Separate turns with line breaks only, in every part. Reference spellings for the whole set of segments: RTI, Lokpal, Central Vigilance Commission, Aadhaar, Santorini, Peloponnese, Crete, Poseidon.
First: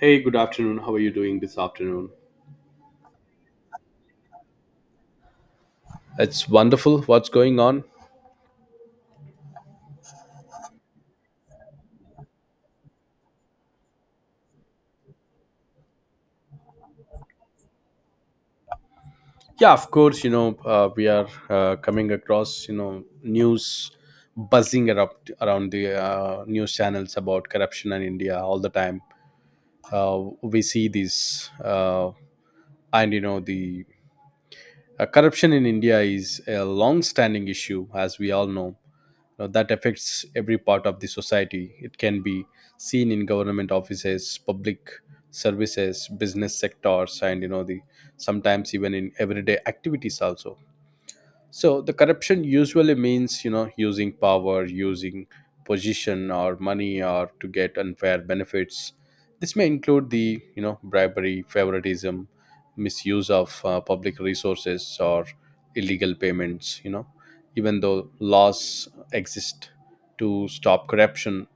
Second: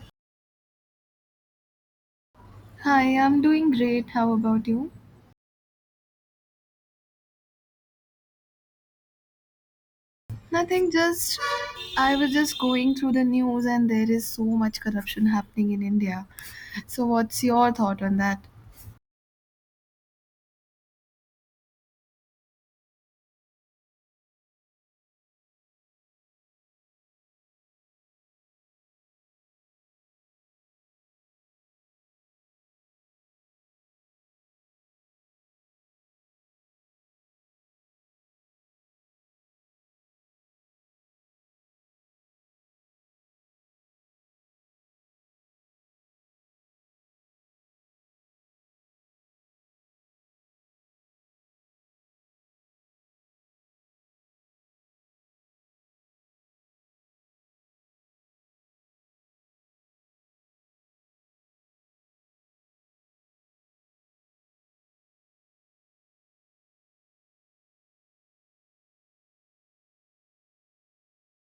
Hey, good afternoon. How are you doing this afternoon?
Hi, I'm doing great. How about you?
It's wonderful. What's going on?
Nothing, just I was just going through the news, and there is so much corruption happening in India. So, what's your thought on that?
Yeah, of course. You know, we are coming across you know news buzzing around the news channels about corruption in India all the time. We see this, and you know the corruption in India is a long-standing issue, as we all know. Now, that affects every part of the society. It can be seen in government offices, public services, business sectors, and you know the sometimes even in everyday activities also, so the corruption usually means, you know, using power, using position or money or to get unfair benefits. This may include the, you know, bribery, favoritism, misuse of public resources or illegal payments, you know. Even though laws exist to stop corruption,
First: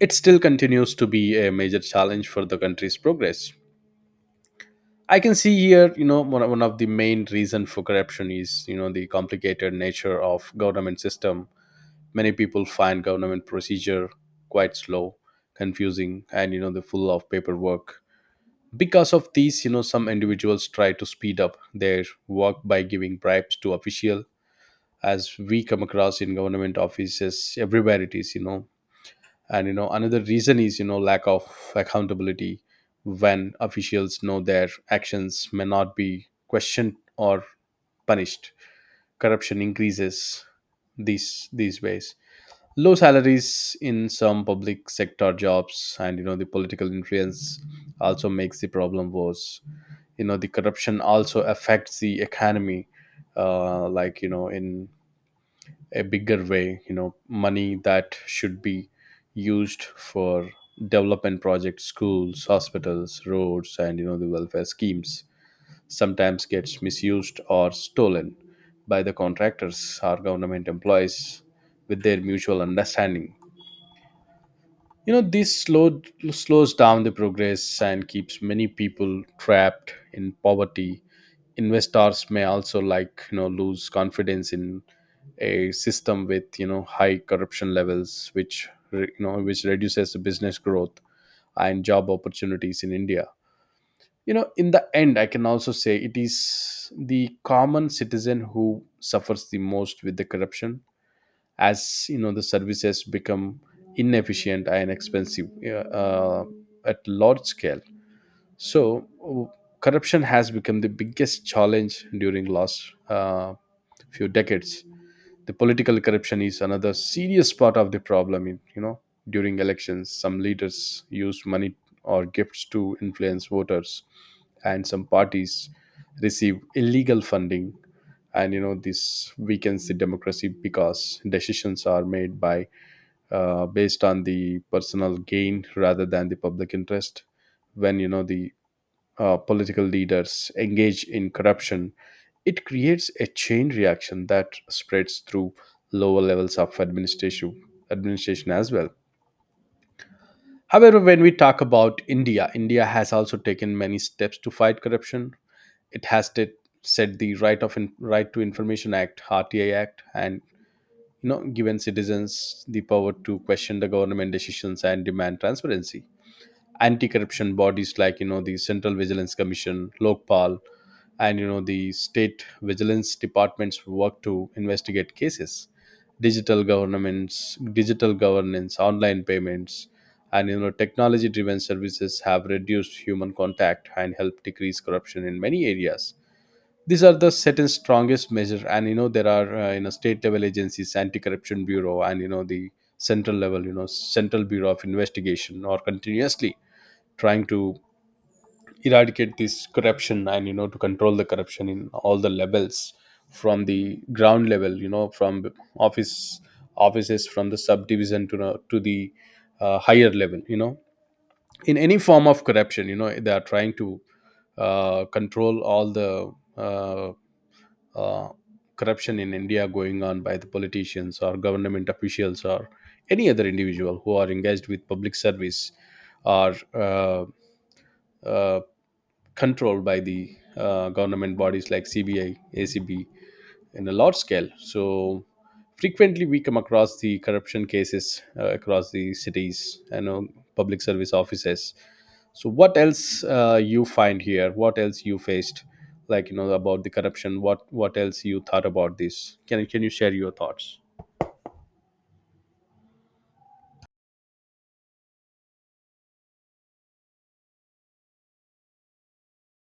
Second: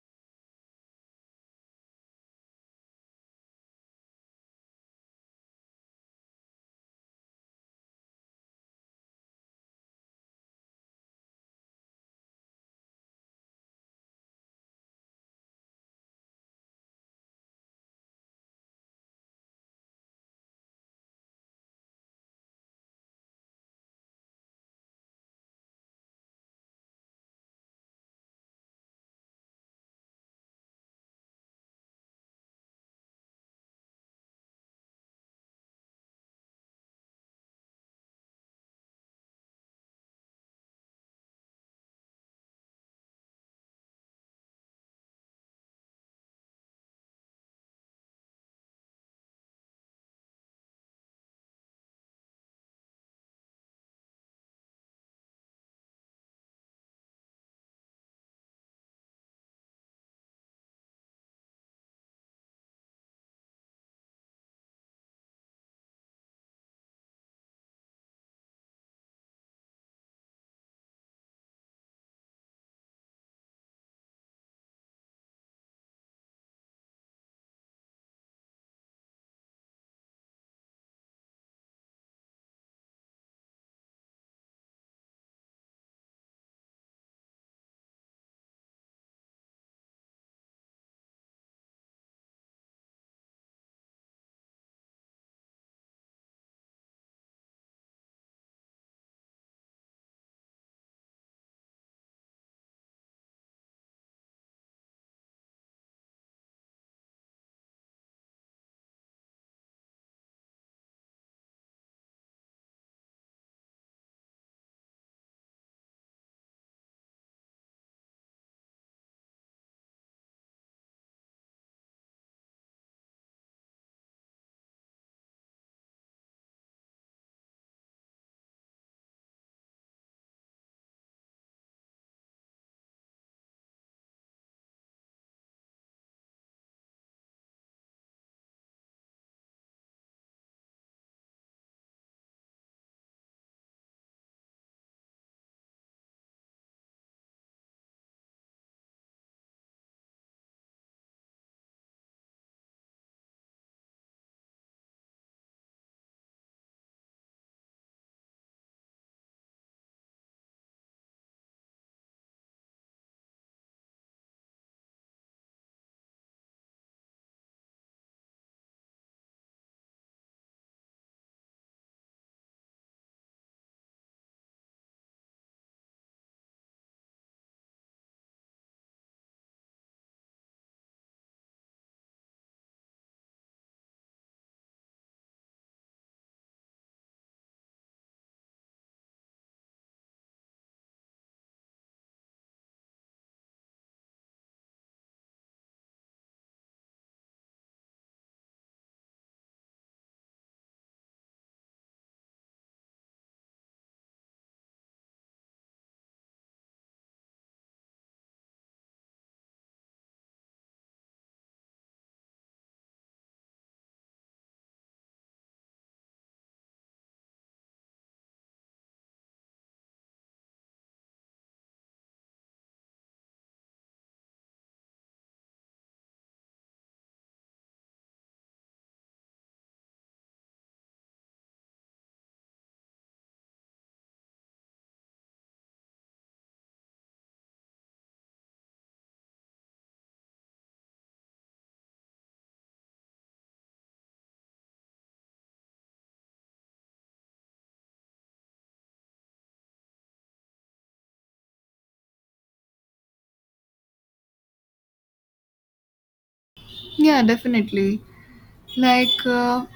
it still continues to be a major challenge for the country's progress. I can see here, you know, one of the main reason for corruption is, you know, the complicated nature of government system. Many people find government procedure quite slow, confusing, and you know, the full of paperwork. Because of these, you know, some individuals try to speed up their work by giving bribes to official. As we come across in government offices everywhere, it is, you know, and you know another reason is you know lack of accountability. When officials know their actions may not be questioned or punished, corruption increases these ways. Low salaries in some public sector jobs and you know the political influence also makes the problem worse. You know the corruption also affects the economy, like you know in a bigger way. You know money that should be used for development projects, schools, hospitals, roads, and you know the welfare schemes sometimes gets misused or stolen by the contractors or government employees with their mutual understanding. You know this slows down the progress and keeps many people trapped in poverty. Investors may also like you know lose confidence in a system with you know high corruption levels, which you know which reduces the business growth and job opportunities in India. You know in the end I can also say it is the common citizen who suffers the most with the corruption, as you know the services become inefficient and expensive at large scale. so, w- Corruption has become the biggest challenge during last few decades. The political corruption is another serious part of the problem. In, you know, during elections, some leaders use money or gifts to influence voters, and some parties receive illegal funding. And you know, this weakens the democracy because decisions are made by based on the personal gain rather than the public interest. When you know the political leaders engage in corruption, it creates a chain reaction that spreads through lower levels of administration as well. However, when we talk about India, India has also taken many steps to fight corruption. It has t- Set the right to information act, (RtI act, and you know given citizens the power to question the government decisions and demand transparency. Anti-corruption bodies like you know the Central Vigilance Commission, Lokpal, and you know the state vigilance departments work to investigate cases. Digital governments, digital governance, online payments, and you know technology-driven services have reduced human contact and help decrease corruption in many areas. These are the certain strongest measure, and you know there are you know state level agencies, anti-corruption bureau, and you know the central level, you know central bureau of investigation, or continuously trying to eradicate this corruption and you know to control the corruption in all the levels, from the ground level you know from office offices, from the subdivision to the higher level. You know in any form of corruption you know they are trying to control all the uh, uh, corruption in India going on by the politicians or government officials or any other individual who are engaged with public service or uh, uh, controlled by the government bodies like CBI, ACB, in a large scale. So frequently we come across the corruption cases across the cities and public service offices. So what else you find here? What else you faced? Like you know about the corruption. What else you thought about this? Can you share your thoughts?
Yeah, definitely. Like, uh,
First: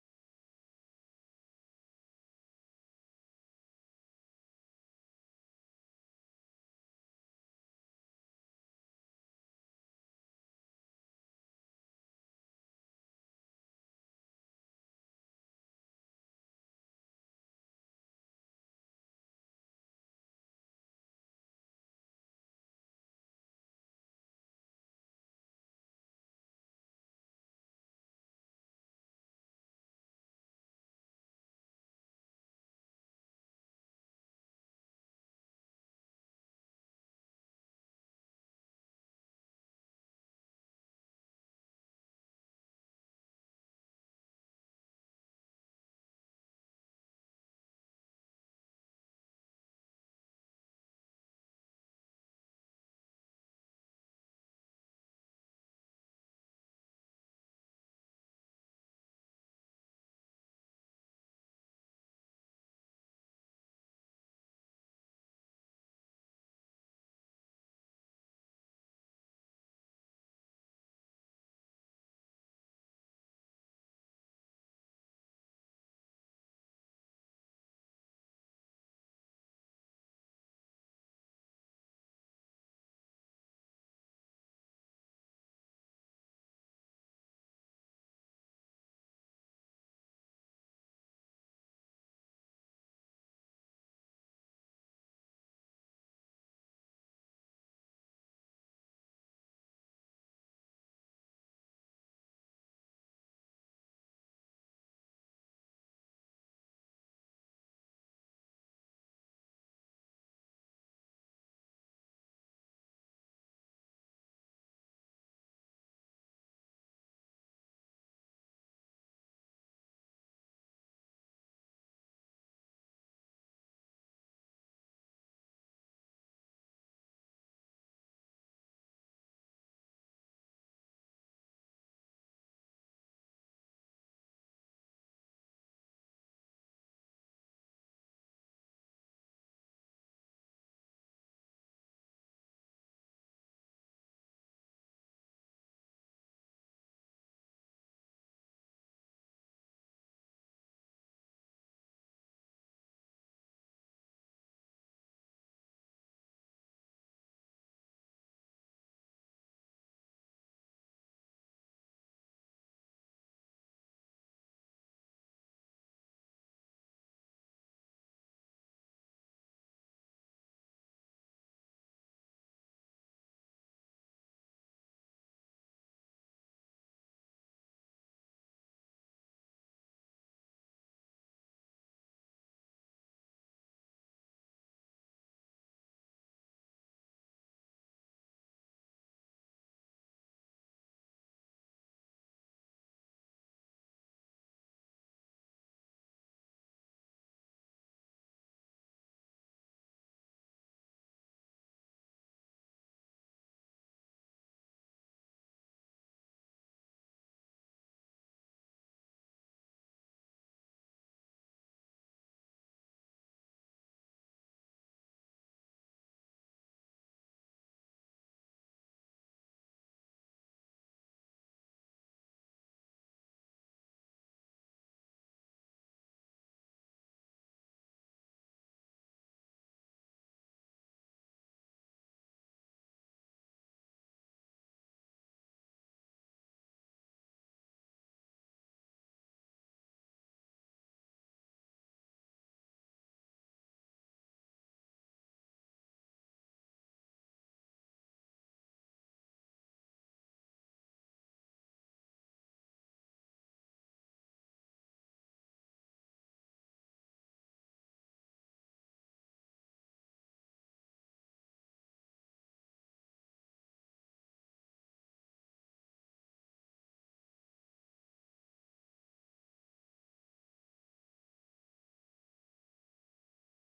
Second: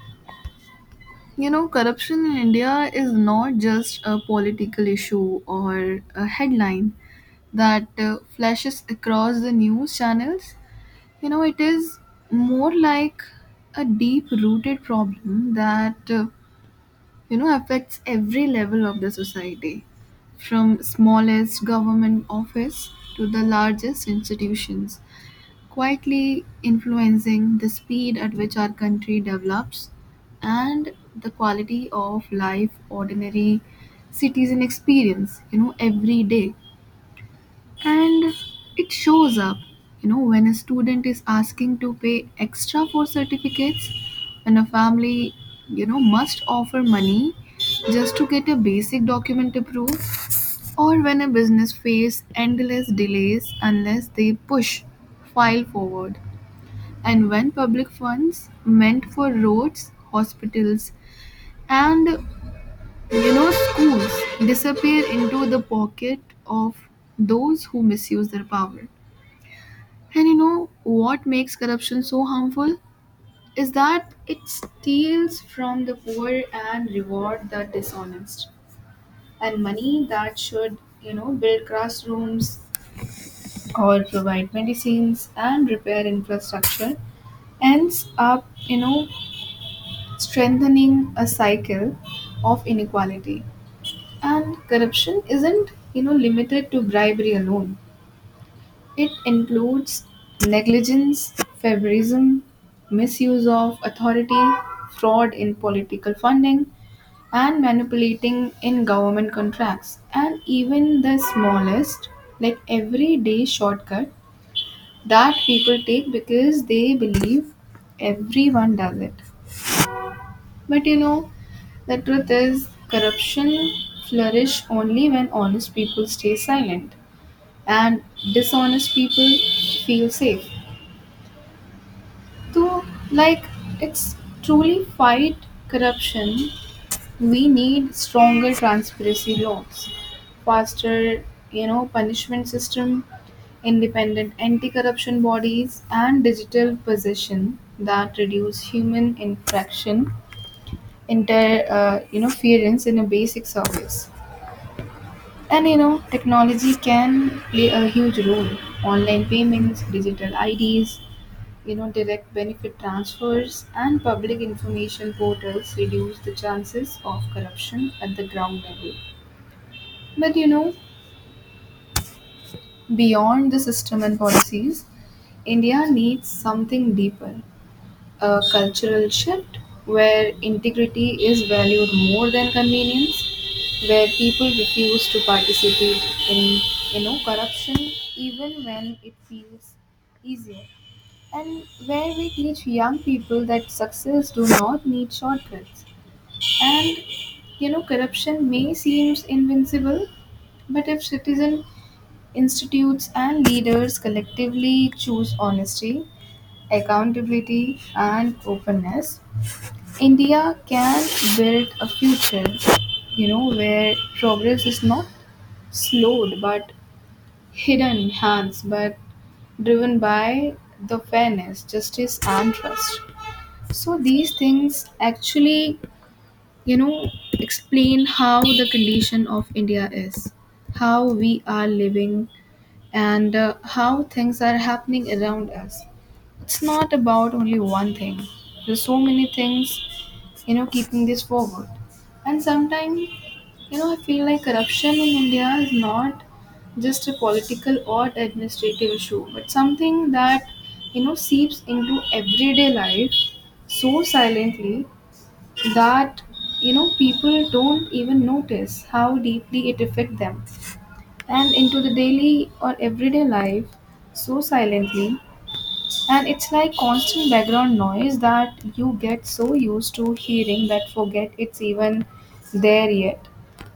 corruption in India is not just a political issue or a headline that flashes across the news channels. It is more like a deep rooted problem that affects every level of the society, from smallest government office to the largest institutions, quietly influencing the speed at which our country develops and the quality of life ordinary citizen experience every day. And it shows up when a student is asking to pay extra for certificates, when a family must offer money just to get a basic document approved, or when a business faces endless delays unless they push file forward, and when public funds meant for roads, hospitals, and schools disappear into the pocket of those who misuse their power. And you know what makes corruption so harmful? Is that it steals from the poor and reward the dishonest. And money that should, build classrooms or provide medicines and repair infrastructure ends up, strengthening a cycle of inequality. And corruption isn't, limited to bribery alone. It includes negligence, favorism, misuse of authority, fraud in political funding, and manipulating in government contracts. And even the smallest, like everyday shortcut that people take because they believe everyone does it. But the truth is, corruption flourish only when honest people stay silent and dishonest people feel safe. So, like, it's truly fight corruption. We need stronger transparency laws, faster, punishment system, independent anti-corruption bodies, and digital possession that reduce human infraction, interference in a basic service. And technology can play a huge role. Online payments, digital IDs, direct benefit transfers and public information portals reduce the chances of corruption at the ground level. But beyond the system and policies, India needs something deeper, a cultural shift where integrity is valued more than convenience, where people refuse to participate in corruption even when it feels easier, and where we teach young people that success do not need shortcuts. And corruption may seem invincible, but if citizen, institutes and leaders collectively choose honesty, accountability and openness, India can build a future where progress is not slowed but hidden hands but driven by the fairness, justice and trust. So these things actually, you know, explain how the condition of India is, how we are living, and how things are happening around us. It's not about only one thing. There's so many things, keeping this forward. And sometimes, I feel like corruption in India is not just a political or administrative issue, but something that, seeps into everyday life so silently that people don't even notice how deeply it affect them, and into the daily or everyday life so silently. And it's like constant background noise that you get so used to hearing that forget it's even there yet,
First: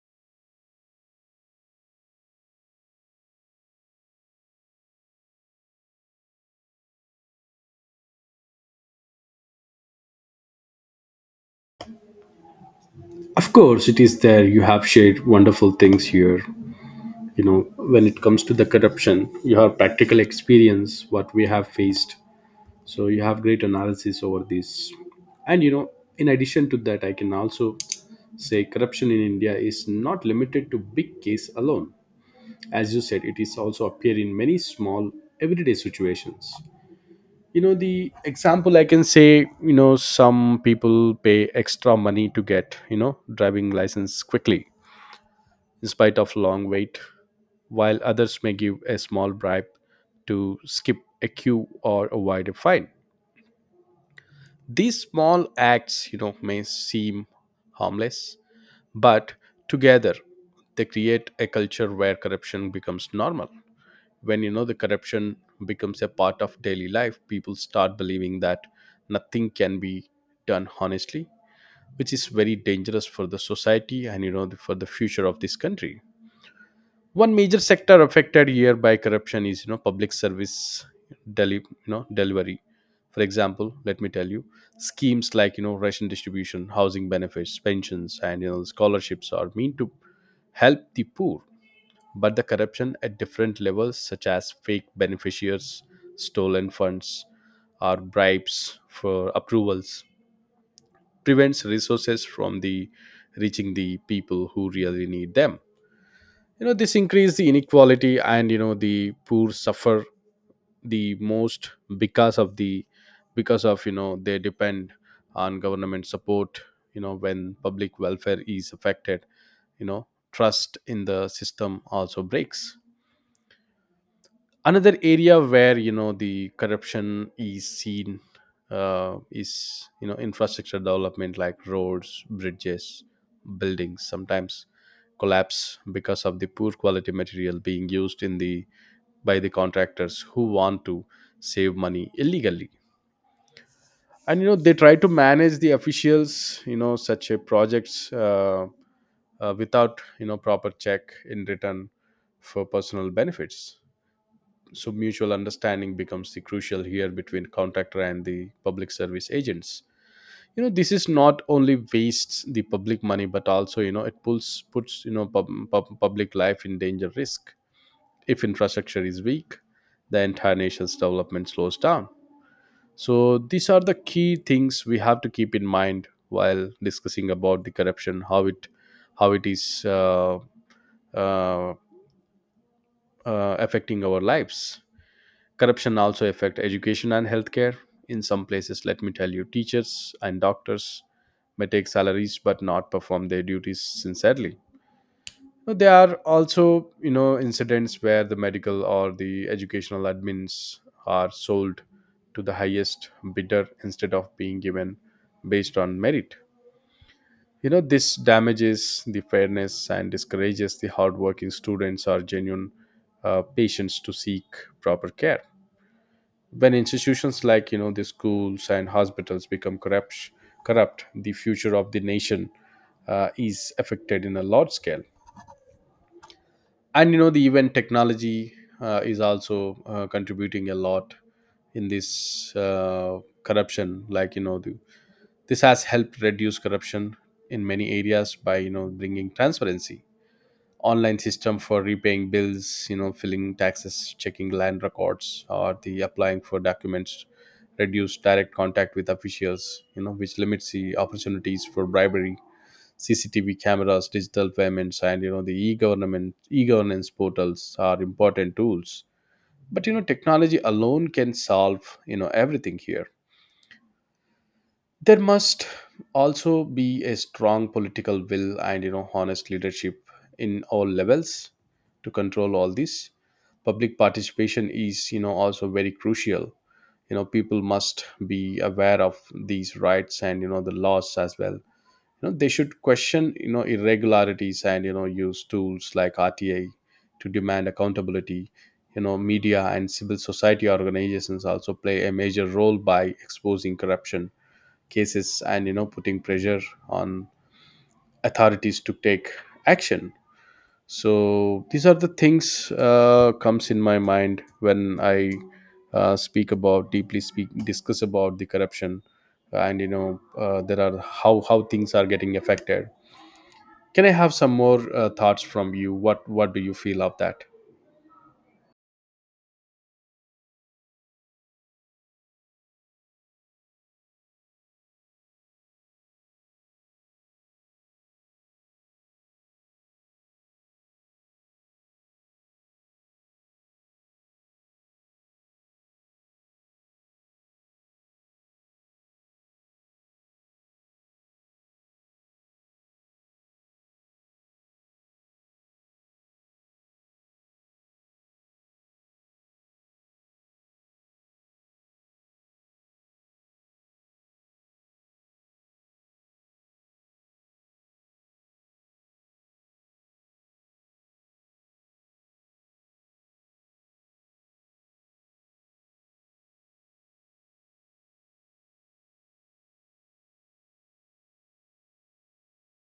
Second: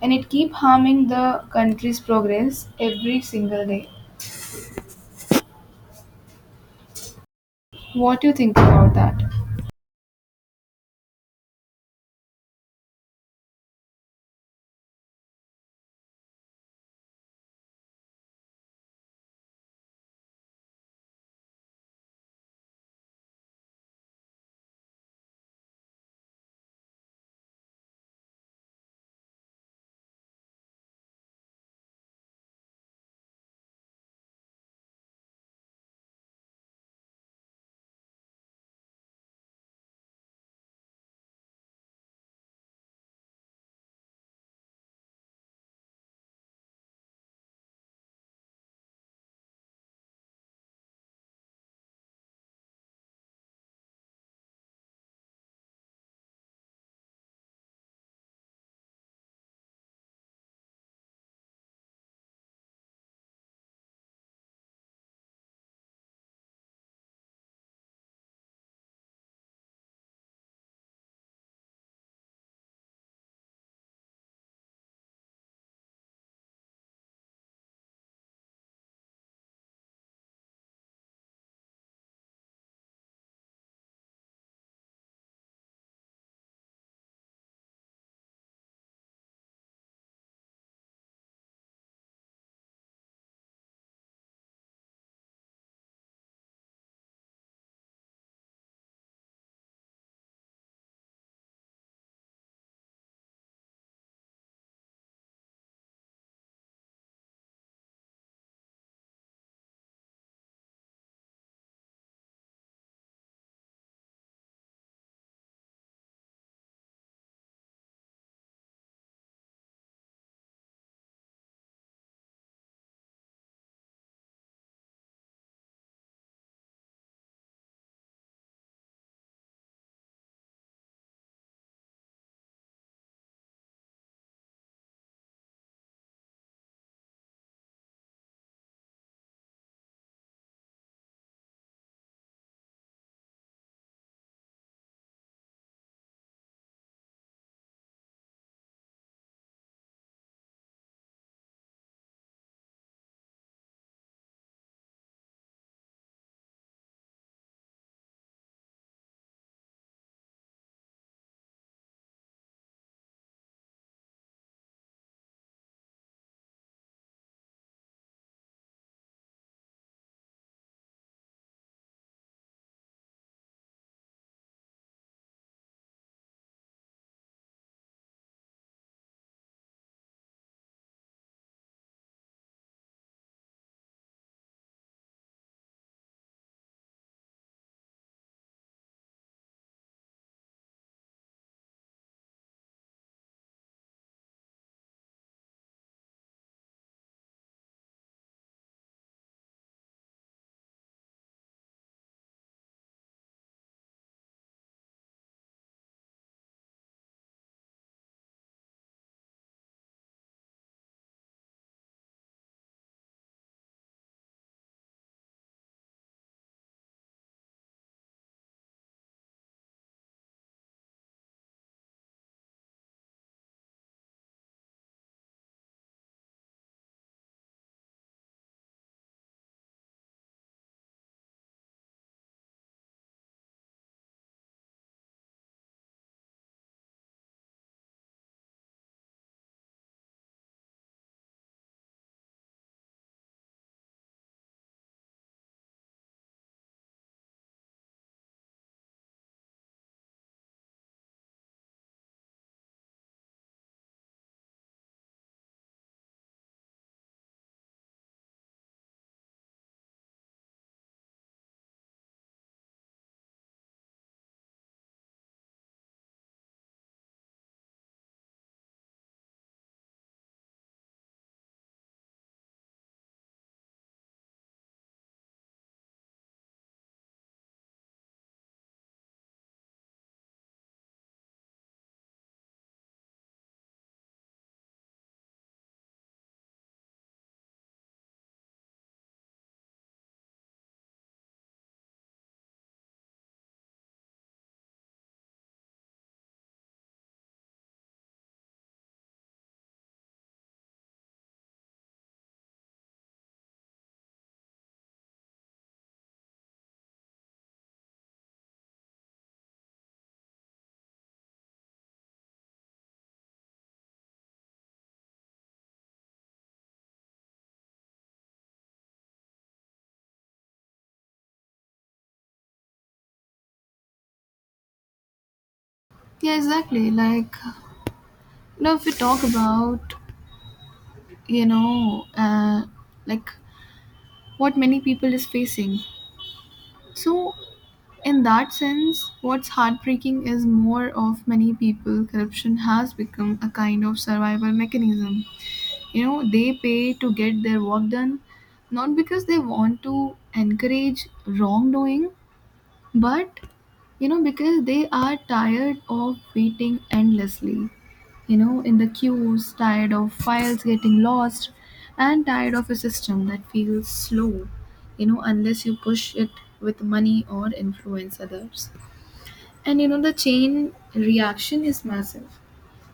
and it keep harming the country's progress every single day. What do you think about that?
Of course, it is there. You have shared wonderful things here. You know, when it comes to the corruption, you have practical experience, what we have faced. So you have great analysis over this, and you know in addition to that I can also say corruption in India is not limited to big case alone. As you said, it is also appear in many small everyday situations. You know the example I can say, you know some people pay extra money to get you know driving license quickly, in spite of long wait, while others may give a small bribe to skip a queue or avoid a fine. These small acts, you know, may seem harmless, but together they create a culture where corruption becomes normal. When you know the corruption becomes a part of daily life, people start believing that nothing can be done honestly, which is very dangerous for the society and you know for the future of this country. One major sector affected here by corruption is you know public service deli- you know delivery. For example, let me tell you, schemes like you know ration distribution, housing benefits, pensions, and you know scholarships are meant to help the poor, but the corruption at different levels such as fake beneficiaries, stolen funds, or bribes for approvals prevents resources from the reaching the people who really need them. You know this increase the inequality, and you know the poor suffer the most, because of the because of you know they depend on government support. You know when public welfare is affected, you know trust in the system also breaks. Another area where you know the corruption is seen is you know infrastructure development, like roads, bridges, buildings sometimes collapse because of the poor quality material being used in the by the contractors who want to save money illegally, and you know they try to manage the officials you know such a projects without you know proper check in return for personal benefits. So mutual understanding becomes the crucial here between contractor and the public service agents. You know, this is not only wastes the public money, but also you know it pulls puts you know public life in danger risk. If infrastructure is weak, the entire nation's development slows down. So these are the key things we have to keep in mind while discussing about the corruption, how it is uh, uh, affecting our lives. Corruption also affect education and healthcare in some places. Let me tell you, teachers and doctors may take salaries but not perform their duties sincerely. But there are also you know incidents where the medical or the educational admins are sold to the highest bidder instead of being given based on merit. You know this damages the fairness and discourages the hardworking students or genuine patients to seek proper care. When institutions like you know the schools and hospitals become corrupt, the future of the nation is affected in a large scale. And you know the even technology is also contributing a lot in this corruption. Like you know this has helped reduce corruption in many areas by you know bringing transparency. Online system for repaying bills, you know filling taxes, checking land records, or the applying for documents reduce direct contact with officials, you know which limits the opportunities for bribery. CCTV cameras, digital payments, and you know the e-government e-governance portals are important tools, but you know technology alone can solve you know everything here. There must also be a strong political will and you know honest leadership in all levels to control all this. Public participation is you know also very crucial. You know people must be aware of these rights and you know the laws as well. You know they should question you know irregularities and you know use tools like RTI to demand accountability. You know media and civil society organizations also play a major role by exposing corruption cases and you know putting pressure on authorities to take action. So these are the things comes in my mind when I speak about deeply speak discuss about the corruption and you know there are how things are getting affected. Can I have some more thoughts from you? What do you feel of that?
Yeah, exactly. If we talk about you know uh, like what many people is facing. So in that sense, what's heartbreaking is more of many people corruption has become a kind of survival mechanism. You know, they pay to get their work done, not because they want to encourage wrongdoing, but, because they are tired of waiting endlessly, in the queues, tired of files getting lost, and tired of a system that feels slow, unless you push it with money or influence others. And, the chain reaction is massive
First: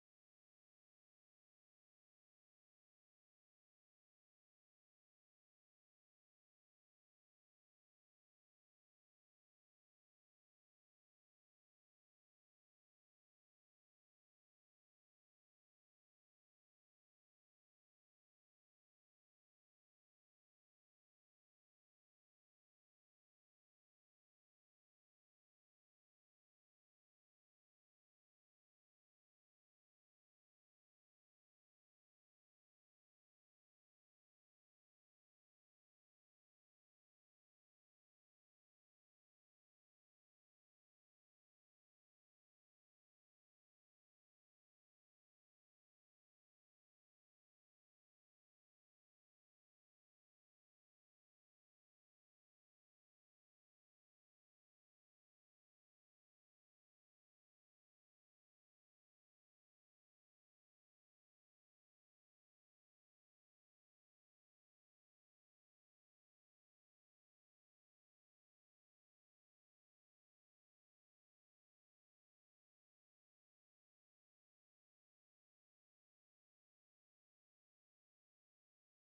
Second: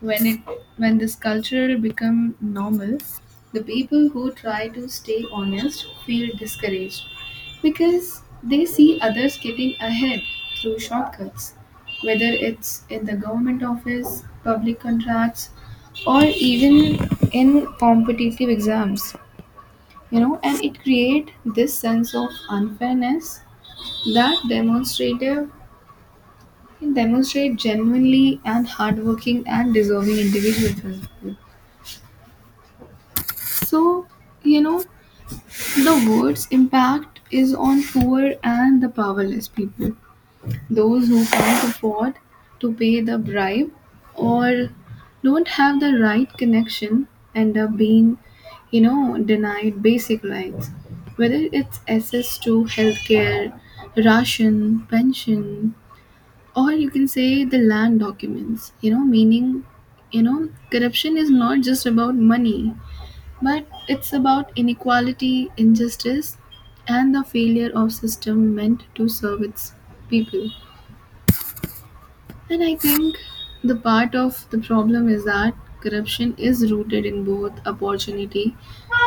when it when this culture become normal. The people who try to stay honest feel discouraged because they see others getting ahead through shortcuts, whether it's in the government office, public contracts, or even in competitive exams. You know and it create this sense of unfairness that demonstrative demonstrate genuinely and hardworking and deserving individuals. So, you know, the word's impact is on poor and the powerless people, those who can't afford to pay the bribe or don't have the right connection end up being, denied basic rights, whether it's access to healthcare, ration, pension, or you can say the land documents, meaning, corruption is not just about money but it's about inequality, injustice, and the failure of system meant to serve its people. And I think the part of the problem is that corruption is rooted in both opportunity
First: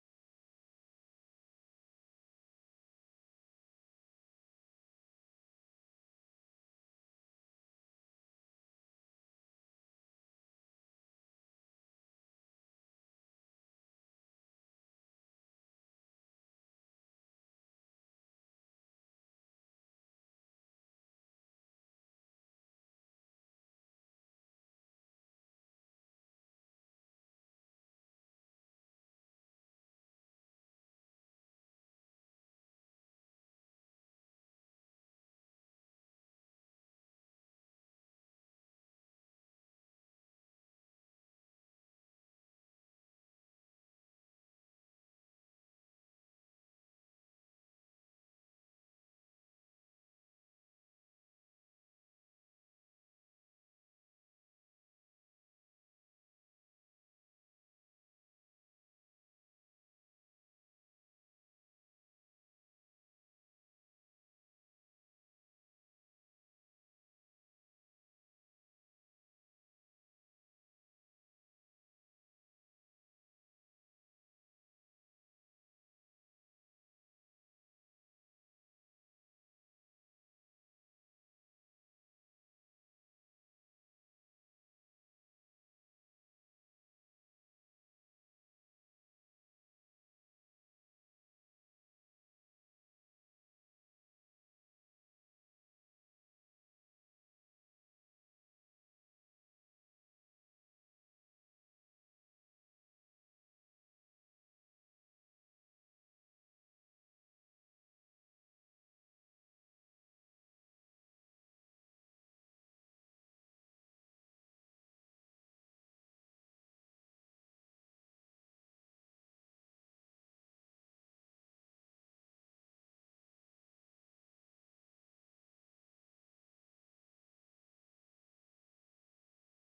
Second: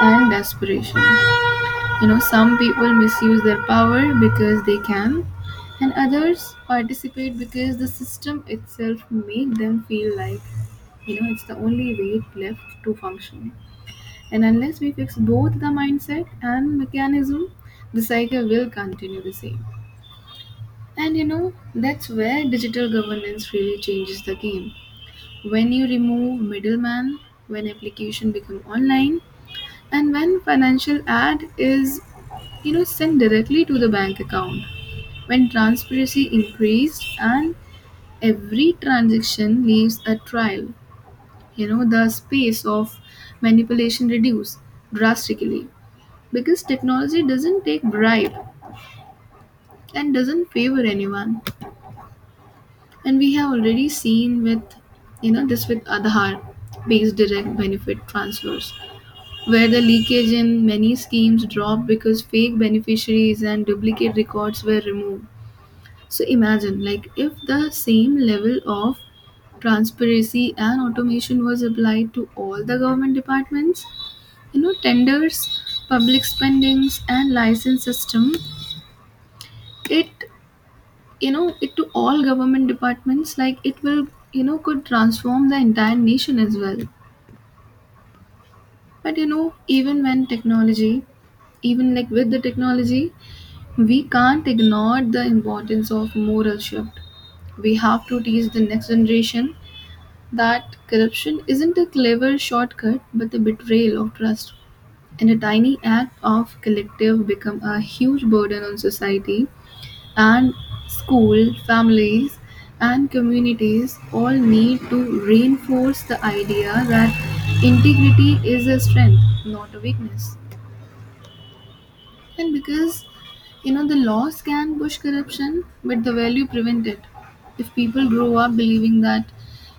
and desperation. You know, some people misuse their power because they can, and others participate because the system itself made them feel like, it's the only way left to function. And unless we fix both the mindset and mechanism, the cycle will continue the same. And that's where digital governance really changes the game. When you remove middleman, when application become online, and when financial ad is sent directly to the bank account. When transparency increased and every transaction leaves a trail, the space of manipulation reduced drastically. Because technology doesn't take bribe and doesn't favor anyone, and we have already seen with this with aadhaar based direct benefit transfers, where the leakage in many schemes dropped because fake beneficiaries and duplicate records were removed. So imagine, like, if the same level of transparency and automation was applied to all the government departments, tenders, public spendings and license system, it it to all government departments, like it will could transform the entire nation as well. But even when technology, even like with the technology, we can't ignore the importance of moral shift. We have to teach the next generation that corruption isn't a clever shortcut but the betrayal of trust, and a tiny act of collective become a huge burden on society. And school, families, and communities all need to reinforce the idea that integrity is a strength, not a weakness. And because the laws can push corruption, but the value prevent it. If people grow up believing that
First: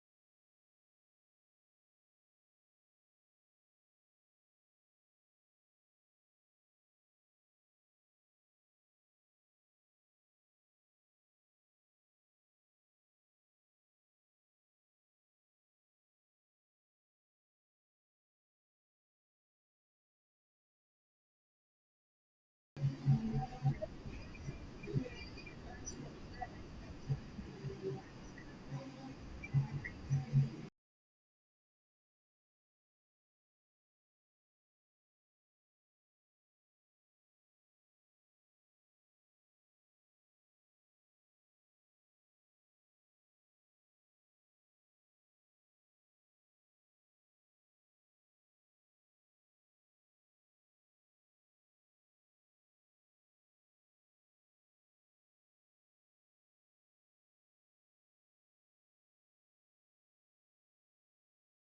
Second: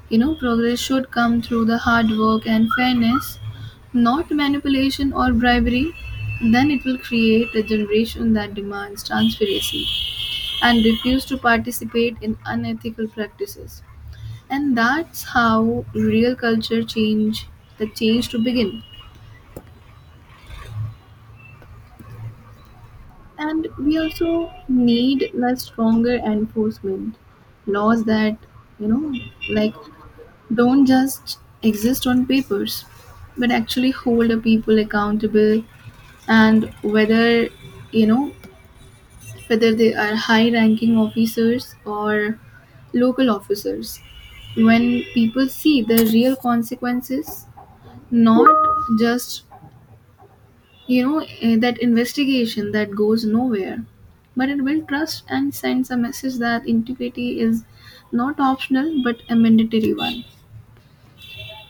progress should come through the hard work and fairness, not manipulation or bribery, then it will create a generation that demands transparency and refuse to participate in unethical practices. And that's how real culture change, the change to begin. And we also need a stronger enforcement laws that, you know, like don't just exist on papers, but actually hold the people accountable, and whether, you know, whether they are high ranking officers or local officers. When people see the real consequences, not just, that investigation that goes nowhere, but it will trust and sends a message that integrity is not optional but a mandatory one.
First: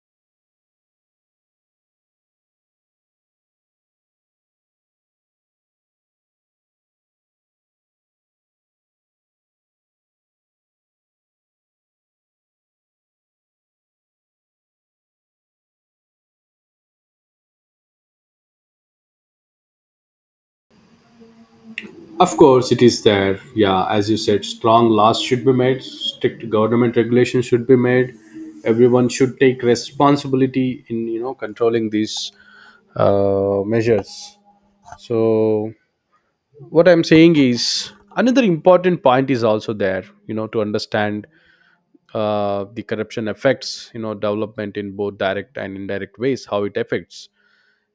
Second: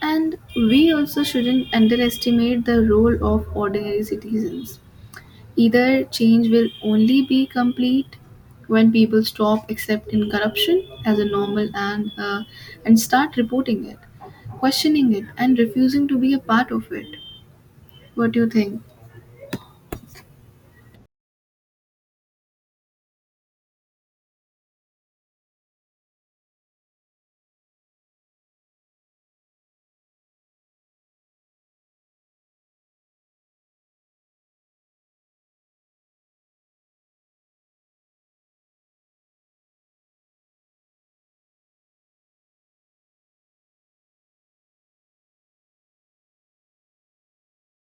And we also shouldn't underestimate the role of ordinary citizens. Either change will only be complete when people stop accepting corruption as a normal, and start reporting it, questioning it, and refusing to be a part of it. What do you think?
Of course, it is there. Yeah, as you said, strong laws should be made, strict government regulations should be made. Everyone should take responsibility in controlling these measures. So what I'm saying is another important point is also there. To understand the corruption affects development in both direct and indirect ways. How it affects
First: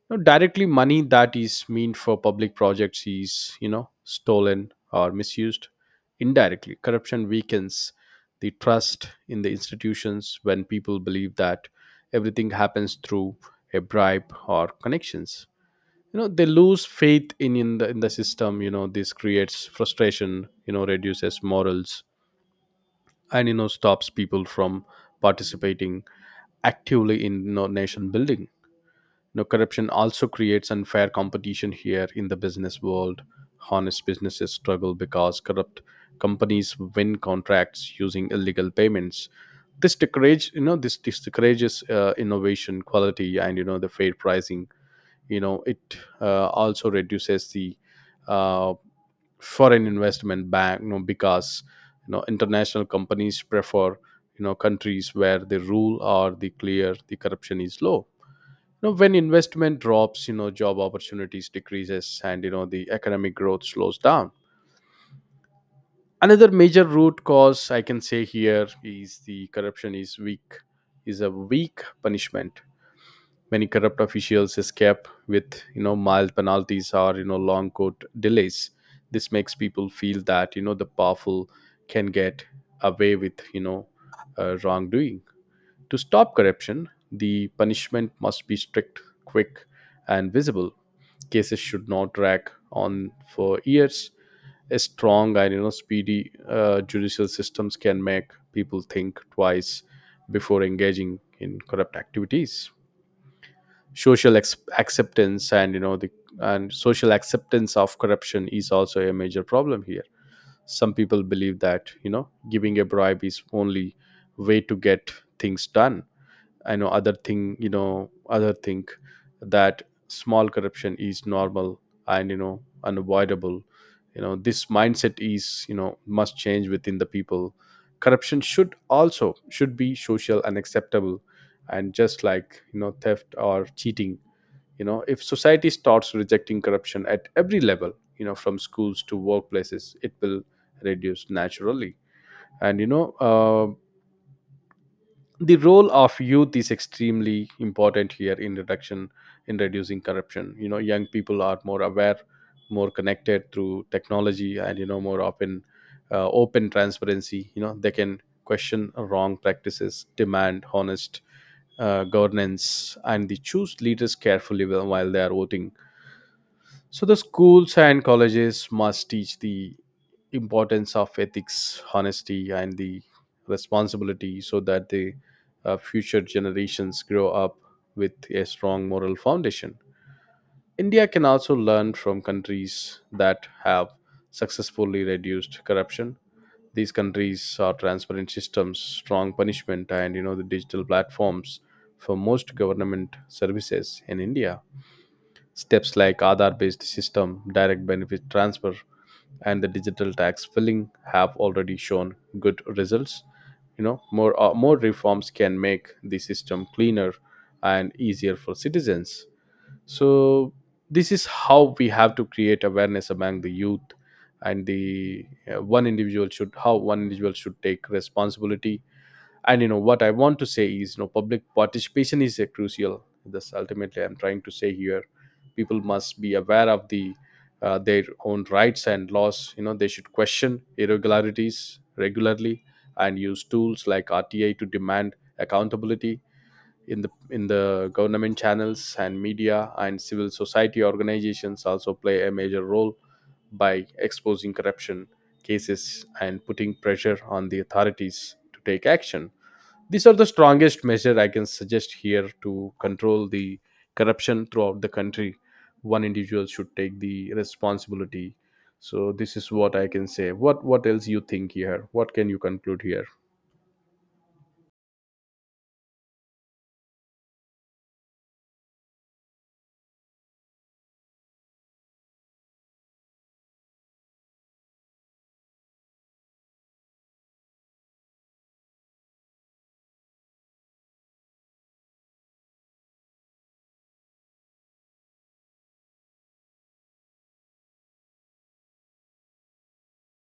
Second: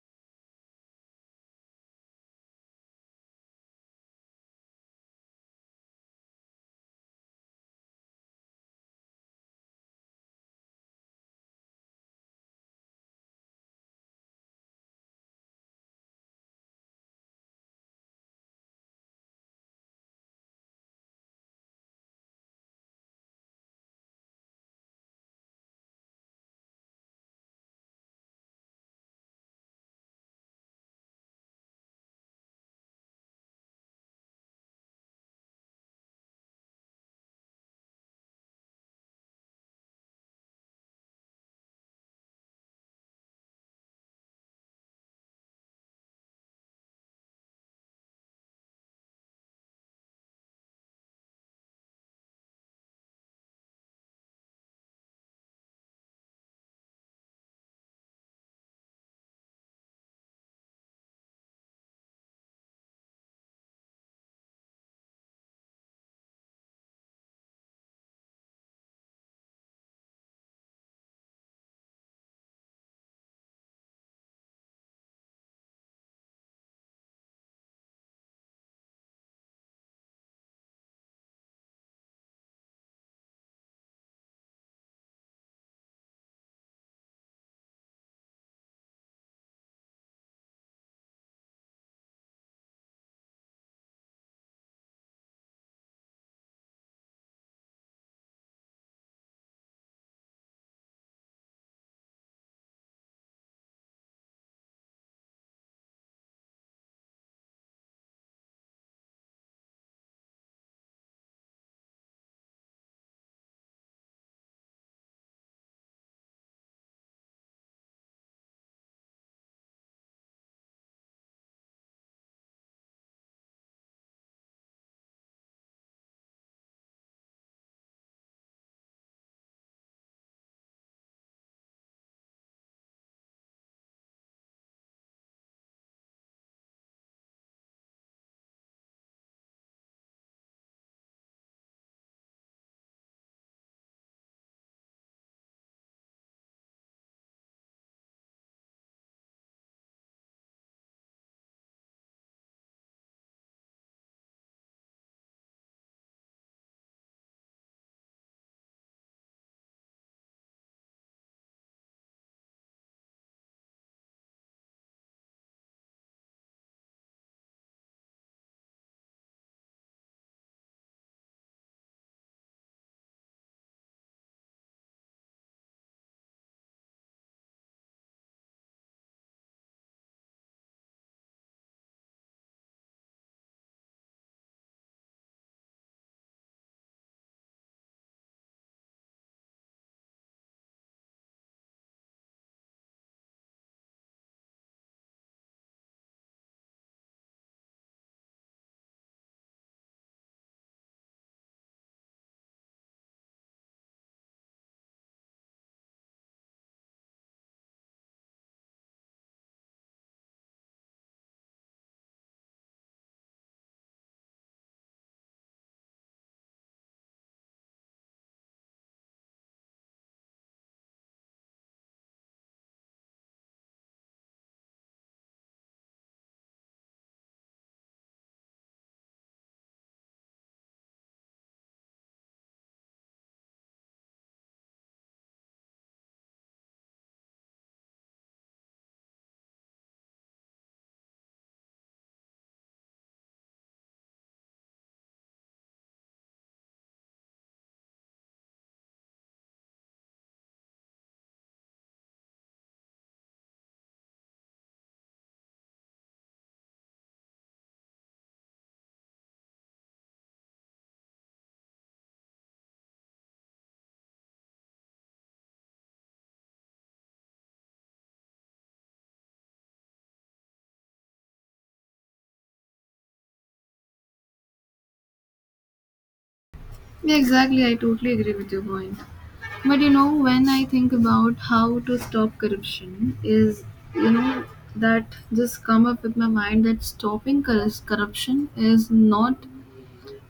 now. Directly, money that is meant for public projects is stolen or misused. Indirectly, corruption weakens the trust in the institutions when people believe that everything happens through a bribe or connections. They lose faith in the system. This creates frustration, reduces morals, and stops people from participating actively in nation building. Corruption also creates unfair competition here in the business world. Honest businesses struggle because corrupt companies win contracts using illegal payments. This discourages innovation, quality, and the fair pricing. It also reduces the uh, foreign investment back, because international companies prefer countries where the rule or the clear the corruption is low. When investment drops, job opportunities decreases, and the economic growth slows down. Another major root cause I can say here is the corruption is a weak punishment. Many corrupt officials escape with mild penalties or long court delays. This makes people feel that the powerful can get away with wrongdoing. To stop corruption, the punishment must be strict, quick, and visible. Cases should not drag on for years. A strong and speedy judicial systems can make people think twice before engaging in corrupt activities. Social ex- acceptance and you know the and social acceptance of corruption is also a major problem here. Some people believe that giving a bribe is only way to get things done. I know other thing, other think that small corruption is normal and unavoidable. This mindset is must change within the people. Corruption should also should be social and acceptable, and just like theft or cheating, if society starts rejecting corruption at every level, from schools to workplaces, it will reduce naturally. And the role of youth is extremely important here in reducing corruption. Young people are more aware, more connected through technology, and more open transparency. They can question wrong practices, demand honest governance, and they choose leaders carefully while they are voting. So the schools and colleges must teach the importance of ethics, honesty, and the responsibility so that the future generations grow up with a strong moral foundation. India can also learn from countries that have successfully reduced corruption. These countries are transparent systems, strong punishment, and the digital platforms for most government services in India. Steps like Aadhaar based system, direct benefit transfer, and the digital tax filling have already shown good results. More reforms can make the system cleaner and easier for citizens. So this is how we have to create awareness among the youth, and the one individual should take responsibility. And what I want to say is public participation is a crucial this ultimately I'm trying to say here. People must be aware of the their own rights and laws. They should question irregularities regularly and use tools like RTA to demand accountability in the government channels, and media and civil society organizations also play a major role by exposing corruption cases and putting pressure on the authorities to take action. These are the strongest measure I can suggest here to control the corruption throughout the country. One individual should take the responsibility. So this is what I can say. What else you think here? What can you conclude here?
Yeah, exactly. I totally agree with your point. But when I think about how to stop corruption, is you know that just come up with my mind that stopping corruption is not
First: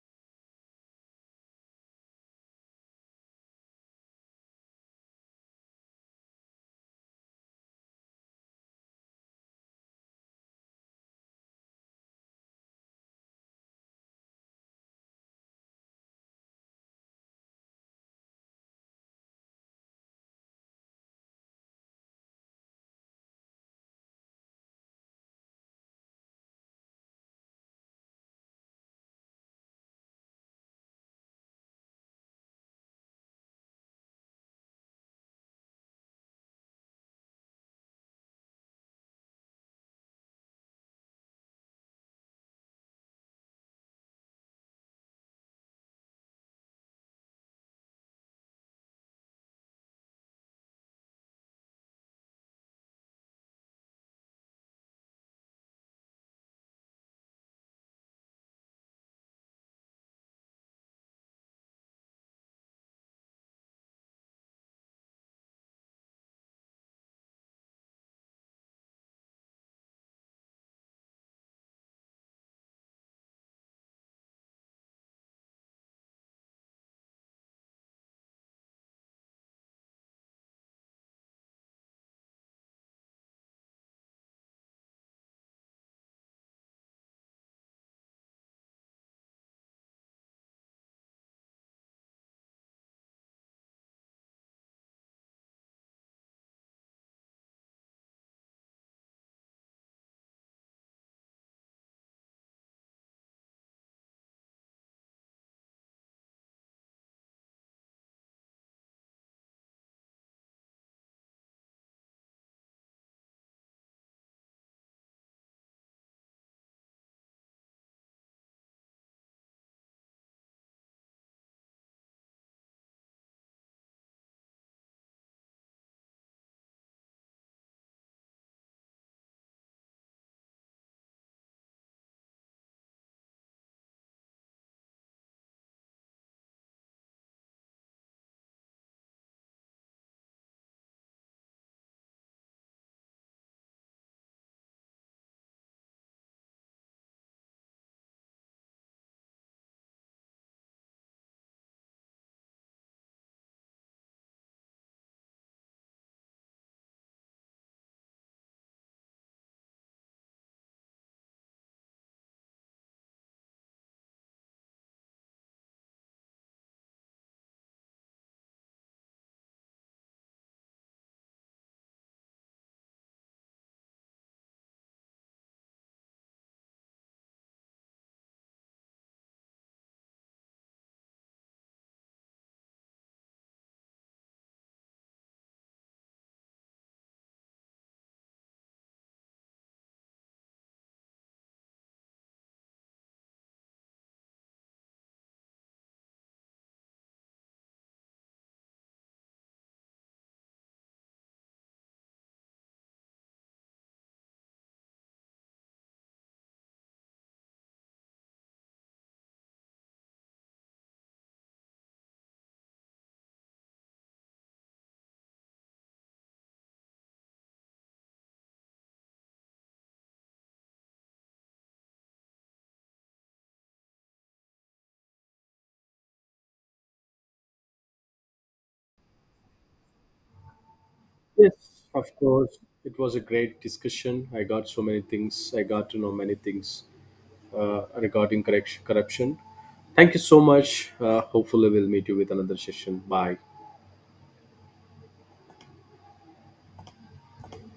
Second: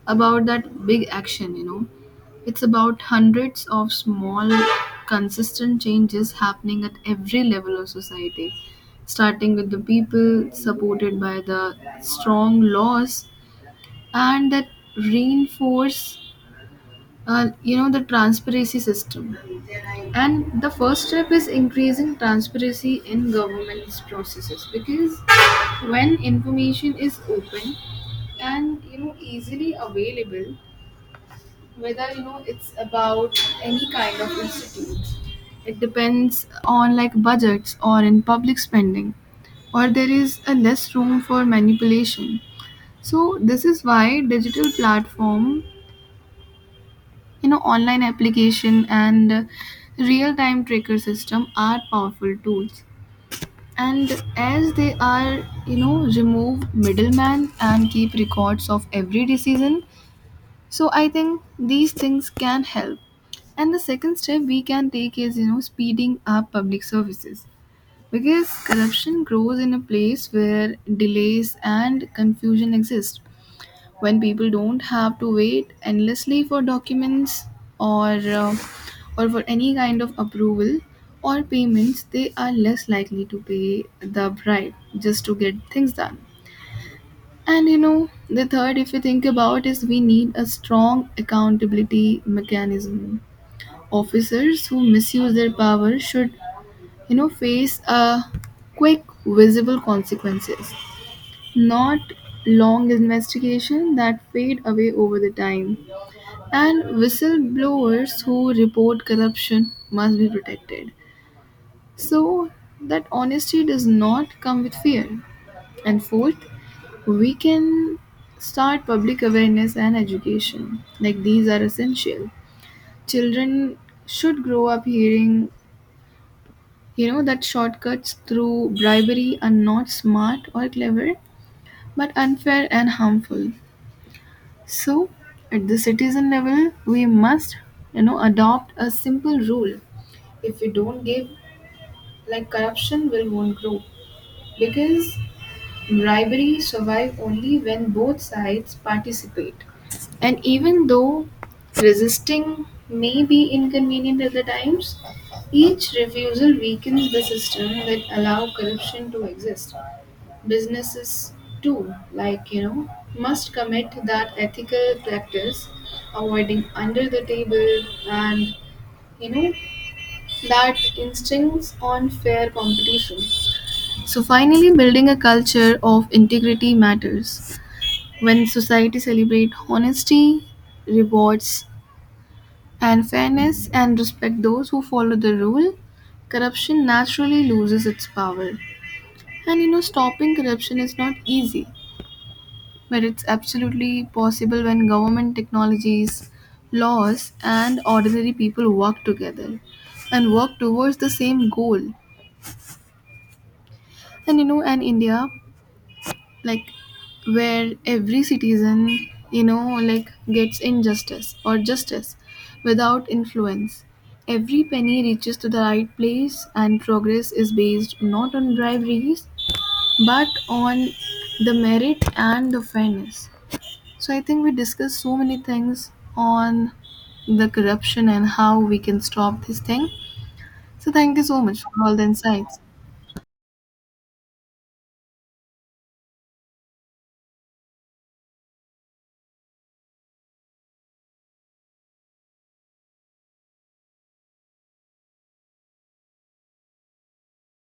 about that big action, you know. It's about hundreds of small, consistent changes happening at every level of society, starting with the people, supported by the strong laws, and that reinforce, the transparency system. And the first step is increasing transparency in government's processes, because when information is open and easily available, whether it's about any kind of institute, it depends on like budgets or in public spending, or there is a less room for manipulation. So this is why digital platform, online application and real time tracker system are powerful tools, and as they are remove middleman and keep records of every decision. So I think these things can help. And the second step we can take is, speeding up public services. Because corruption grows in a place where delays and confusion exist. When people don't have to wait endlessly for documents or uh, or for any kind of approval or payments, they are less likely to pay the bribe just to get things done. And the third, if you think about, is we need a strong accountability mechanism. Officers who misuse their power should, face a quick, visible consequences, not long investigation that fade away over the time. And whistleblowers who report corruption must be protected. So that honesty does not come with fear. And fourth, we can start public awareness and education. Like these are essential. Children should grow up hearing, that shortcuts through bribery are not smart or clever, but unfair and harmful. So, at the citizen level, we must, adopt a simple rule. If we don't give, like corruption will won't grow, because rivalries survive only when both sides participate, and even though resisting may be inconvenient at the times, each refusal weakens the system that allow corruption to exist. Businesses too, must commit that ethical practice, avoiding under the table and you know that instincts on fair competition. So finally, building a culture of integrity matters. When society celebrates honesty, rewards, and fairness and respect those who follow the rule, corruption naturally loses its power. And stopping corruption is not easy, but it's absolutely possible when government technologies, laws, and ordinary people work together and work towards the same goal. And in India, like where every citizen you know gets injustice or justice without influence, every penny reaches to the right place and progress is based not on briberies but on the merit and the fairness. So I think we discussed so many things on the corruption and how we can stop this thing. So thank you so much for all the insights.
It was a great discussion. I got so many things. I got to know many things regarding corruption. Thank you so much. Hopefully, we'll meet you with another session. Bye.